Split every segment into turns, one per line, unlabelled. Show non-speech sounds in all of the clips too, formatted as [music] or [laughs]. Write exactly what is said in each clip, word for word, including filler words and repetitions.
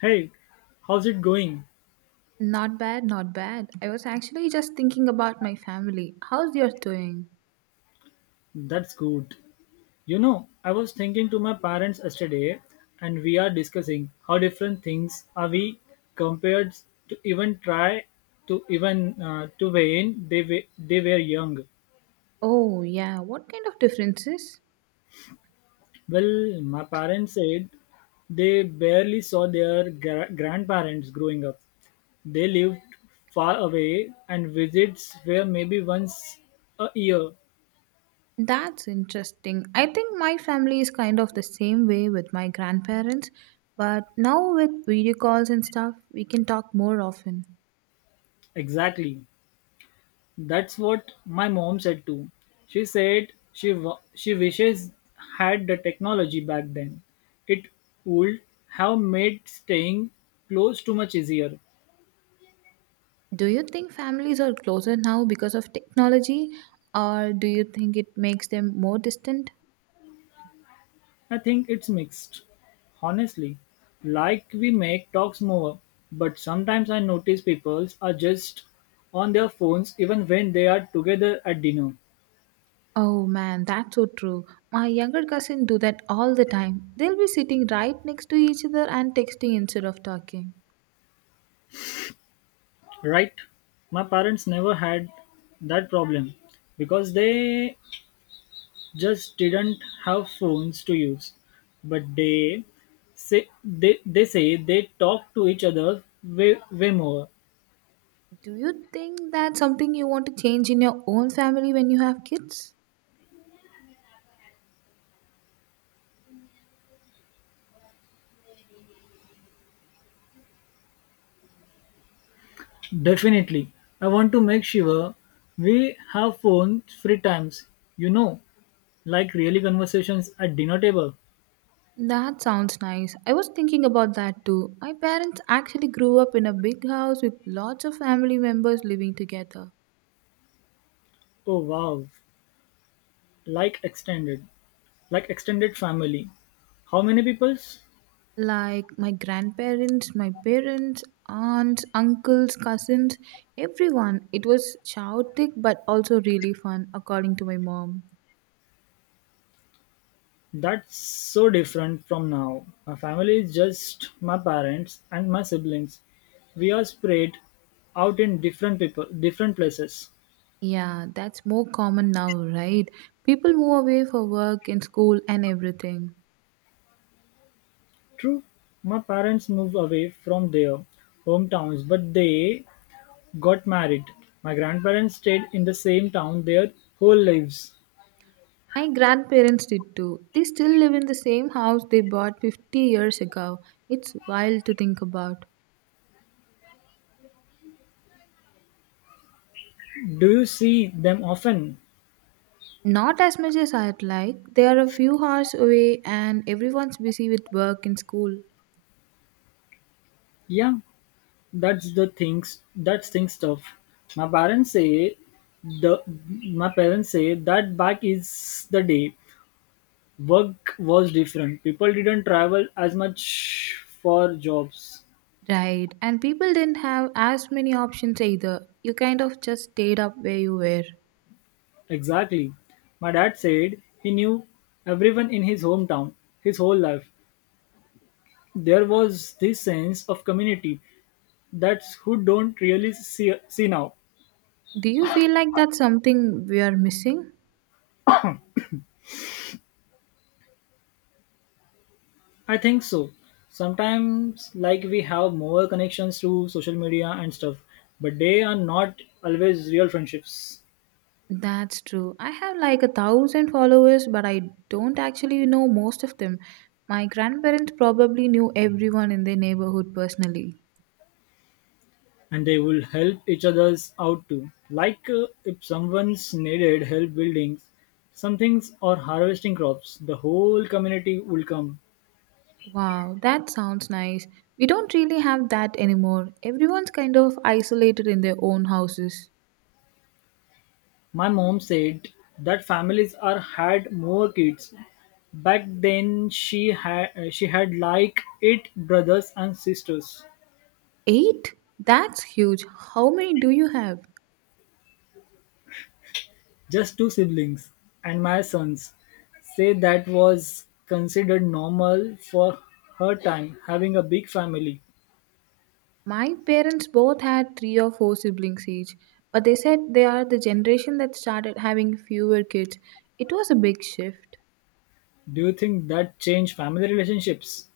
Hey, how's it going?
Not bad, not bad. I was actually just thinking about my family. How's yours doing?
That's good. You know, I was thinking to my parents yesterday and we are discussing how different things are we compared to even try to even uh, to when they were, they were young.
Oh, yeah. What kind of differences?
Well, my parents said they barely saw their gra- grandparents growing up. They lived far away and visits were maybe once a year
That's interesting. I think my family is kind of the same way with my grandparents, but now with video calls and stuff, we can talk more often.
exactly. That's what my mom said too. She said she w- she wishes had the technology back then. It would have made staying close too much easier.
Do you think families are closer now because of technology, or do you think it makes them more distant?
I think it's mixed. Honestly, like we make talks more, but sometimes I notice people are just on their phones even when they are together at dinner.
Oh man, that's so true. My younger cousin do that all the time. They'll be sitting right next to each other and texting instead of talking.
Right? My parents never had that problem because they just didn't have phones to use. But they say they, they say they talk to each other way, way more.
Do you think that's something you want to change in your own family when you have kids?
Definitely. I want to make sure we have phone free times, you know, like really conversations at dinner table.
That sounds nice. I was thinking about that too. My parents actually grew up in a big house with lots of family members living together.
Oh wow. Like extended. Like extended family. How many peoples?
Like my grandparents, my parents, aunts, uncles, cousins, everyone. It was chaotic but also really fun, according to my mom.
That's so different from now. My family is just my parents and my siblings. We are spread out in different people, different places.
Yeah, that's more common now, right? People move away for work and school and everything.
True, my parents moved away from their hometowns, but they got married. My grandparents stayed in the same town their whole lives.
My grandparents did too. They still live in the same house they bought fifty years ago. It's wild to think about.
Do you see them often?
Not as much as I'd like. They are a few hours away and everyone's busy with work and school.
Yeah, that's the things. That's thing stuff. My parents say the my parents say that back is the day. Work was different. People didn't travel as much for jobs.
Right. And people didn't have as many options either. You kind of just stayed up where you were.
Exactly. My dad said he knew everyone in his hometown his whole life. There was this sense of community that's who don't really see, see now.
Do you feel like that's something we are missing?
I think so. Sometimes, like, we have more connections through social media and stuff, but they are not always real friendships.
That's true. I have like a thousand followers, but I don't actually know most of them. My grandparents probably knew everyone in their neighborhood personally.
And they will help each other out too. Like uh, if someone's needed help building something or harvesting crops, the whole community will come.
Wow, that sounds nice. We don't really have that anymore. Everyone's kind of isolated in their own houses.
My mom said that families are had more kids. Back then she had she had like eight brothers and sisters,
Eight? That's huge. How many do you have?
just two siblings and my sons. Say that was considered normal for her time having a big family.
My parents both had three or four siblings each, but they said they are the generation that started having fewer kids. It was a big shift.
Do you think that changed family relationships?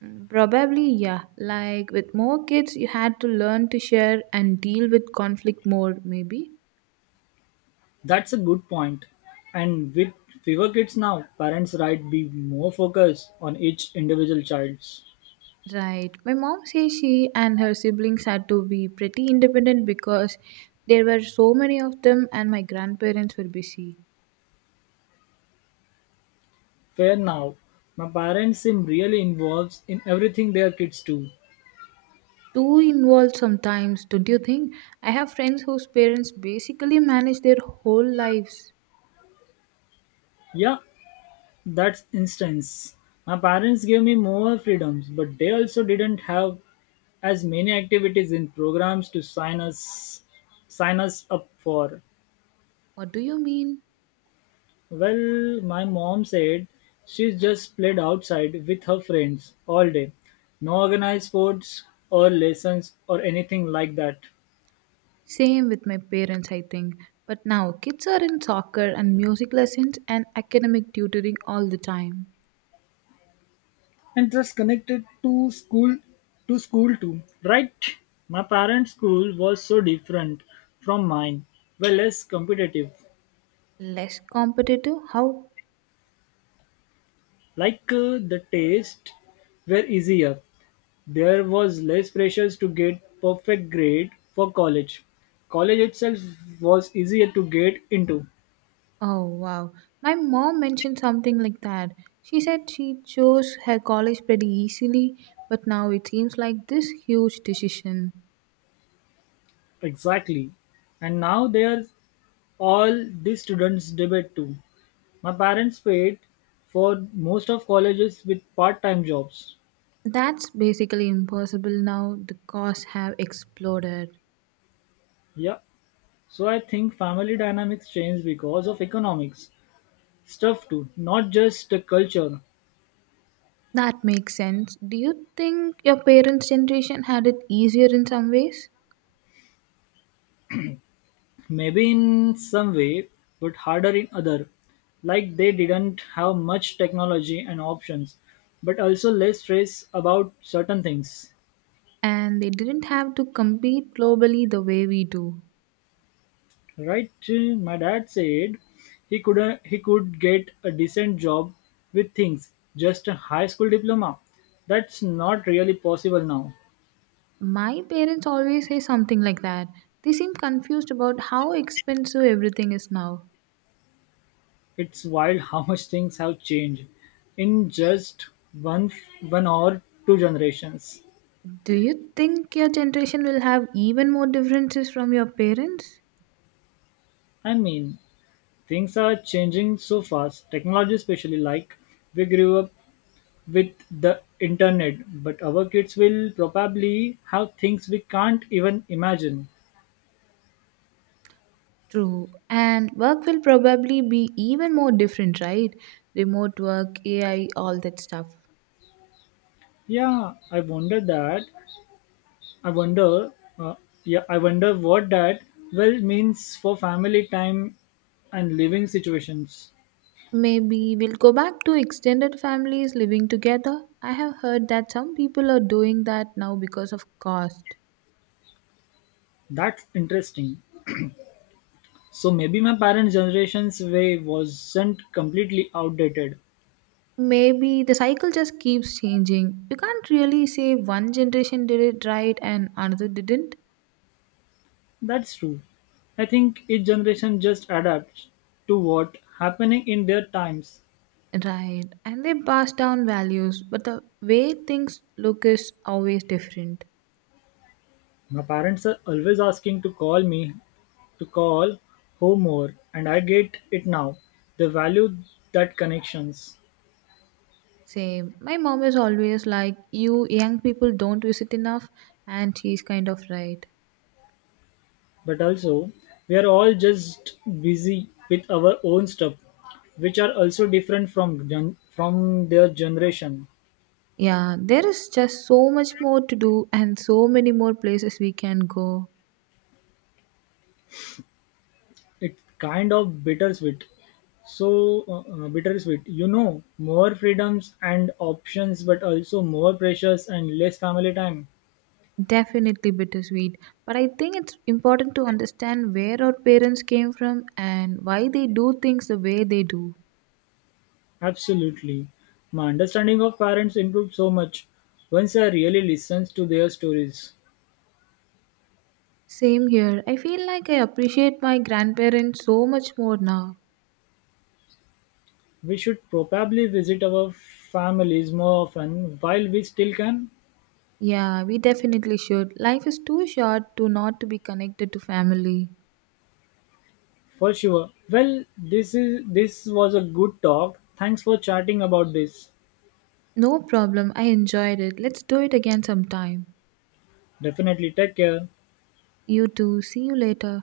Mm, probably, yeah. Like with more kids, you had to learn to share and deal with conflict more, maybe.
That's a good point. And with fewer kids now, parents right be more focused on each individual child's.
Right. My mom says she and her siblings had to be pretty independent because there were so many of them and my grandparents were busy.
Fair now. My parents seem really involved in everything their kids do.
Too involved sometimes, don't you think? I have friends whose parents basically manage their whole lives.
Yeah, that's instance. My parents gave me more freedoms, but they also didn't have as many activities and programs to sign us sign us up for.
What do you mean?
Well, my mom said she just played outside with her friends all day. No organized sports or lessons or anything like that.
Same with my parents, I think. But now kids are in soccer and music lessons and academic tutoring all the time.
And just connected to school to school too, right? My parents' school was so different from mine. Well less competitive.
Less competitive? How?
Like uh, the taste were easier. There was less pressures to get perfect grade for college. College itself was easier to get into.
Oh wow. My mom mentioned something like that. She said she chose her college pretty easily, but now it seems like this huge decision.
Exactly. And now there's all these students debate too. My parents paid for most of colleges with part-time jobs.
That's basically impossible now. The costs have exploded.
Yeah. So I think family dynamics change because of economics stuff too, not just the culture.
That makes sense. Do you think your parents' generation had it easier in some ways?
Maybe in some way, but harder in other. Like they didn't have much technology and options, but also less stress about certain things.
And they didn't have to compete globally the way we do.
Right, uh, my dad said he could uh, he could get a decent job with things just a high school diploma. That's not really possible now.
My parents always say something like that. They seem confused about how expensive everything is now.
It's wild [laughs] how much things have changed in just one one or two generations.
Do you think your generation will have even more differences from your parents?
I mean, things are changing so fast. Technology, especially, like we grew up with the internet, but our kids will probably have things we can't even imagine.
True. And work will probably be even more different, right? Remote work, A I, all that stuff.
Yeah, I wonder that. I wonder. Uh, yeah, I wonder what that well means for family time and living situations.
Maybe we'll go back to extended families living together. I have heard that some people are doing that now because of cost.
That's interesting. So maybe my parents' generation's way wasn't completely outdated.
Maybe the cycle just keeps changing. You can't really say one generation did it right and another didn't.
That's true. I think each generation just adapts to what happening in their times.
Right. And they pass down values, but the way things look is always different.
My parents are always asking to call me To call home more and I get it now. They value that connections.
Same. My mom is always like, you young people don't visit enough, and she's kind of right.
But also, we're all just busy with our own stuff, which are also different from gen- from their generation.
Yeah, there is just so much more to do and so many more places we can go.
It's kind of bittersweet. So uh, uh, bittersweet, you know, more freedoms and options, but also more pressures and less family time.
Definitely bittersweet. But I think it's important to understand where our parents came from and why they do things the way they do.
Absolutely, my understanding of parents improved so much once I really listened to their stories.
Same here. I feel like I appreciate my grandparents so much more now.
We should probably visit our families more often while we still can.
Yeah, we definitely should. Life is too short to not to be connected to family.
For sure. Well, this is this was a good talk. Thanks for chatting about this.
No problem. I enjoyed it. Let's do it again sometime.
Definitely take care.
You too. See you later.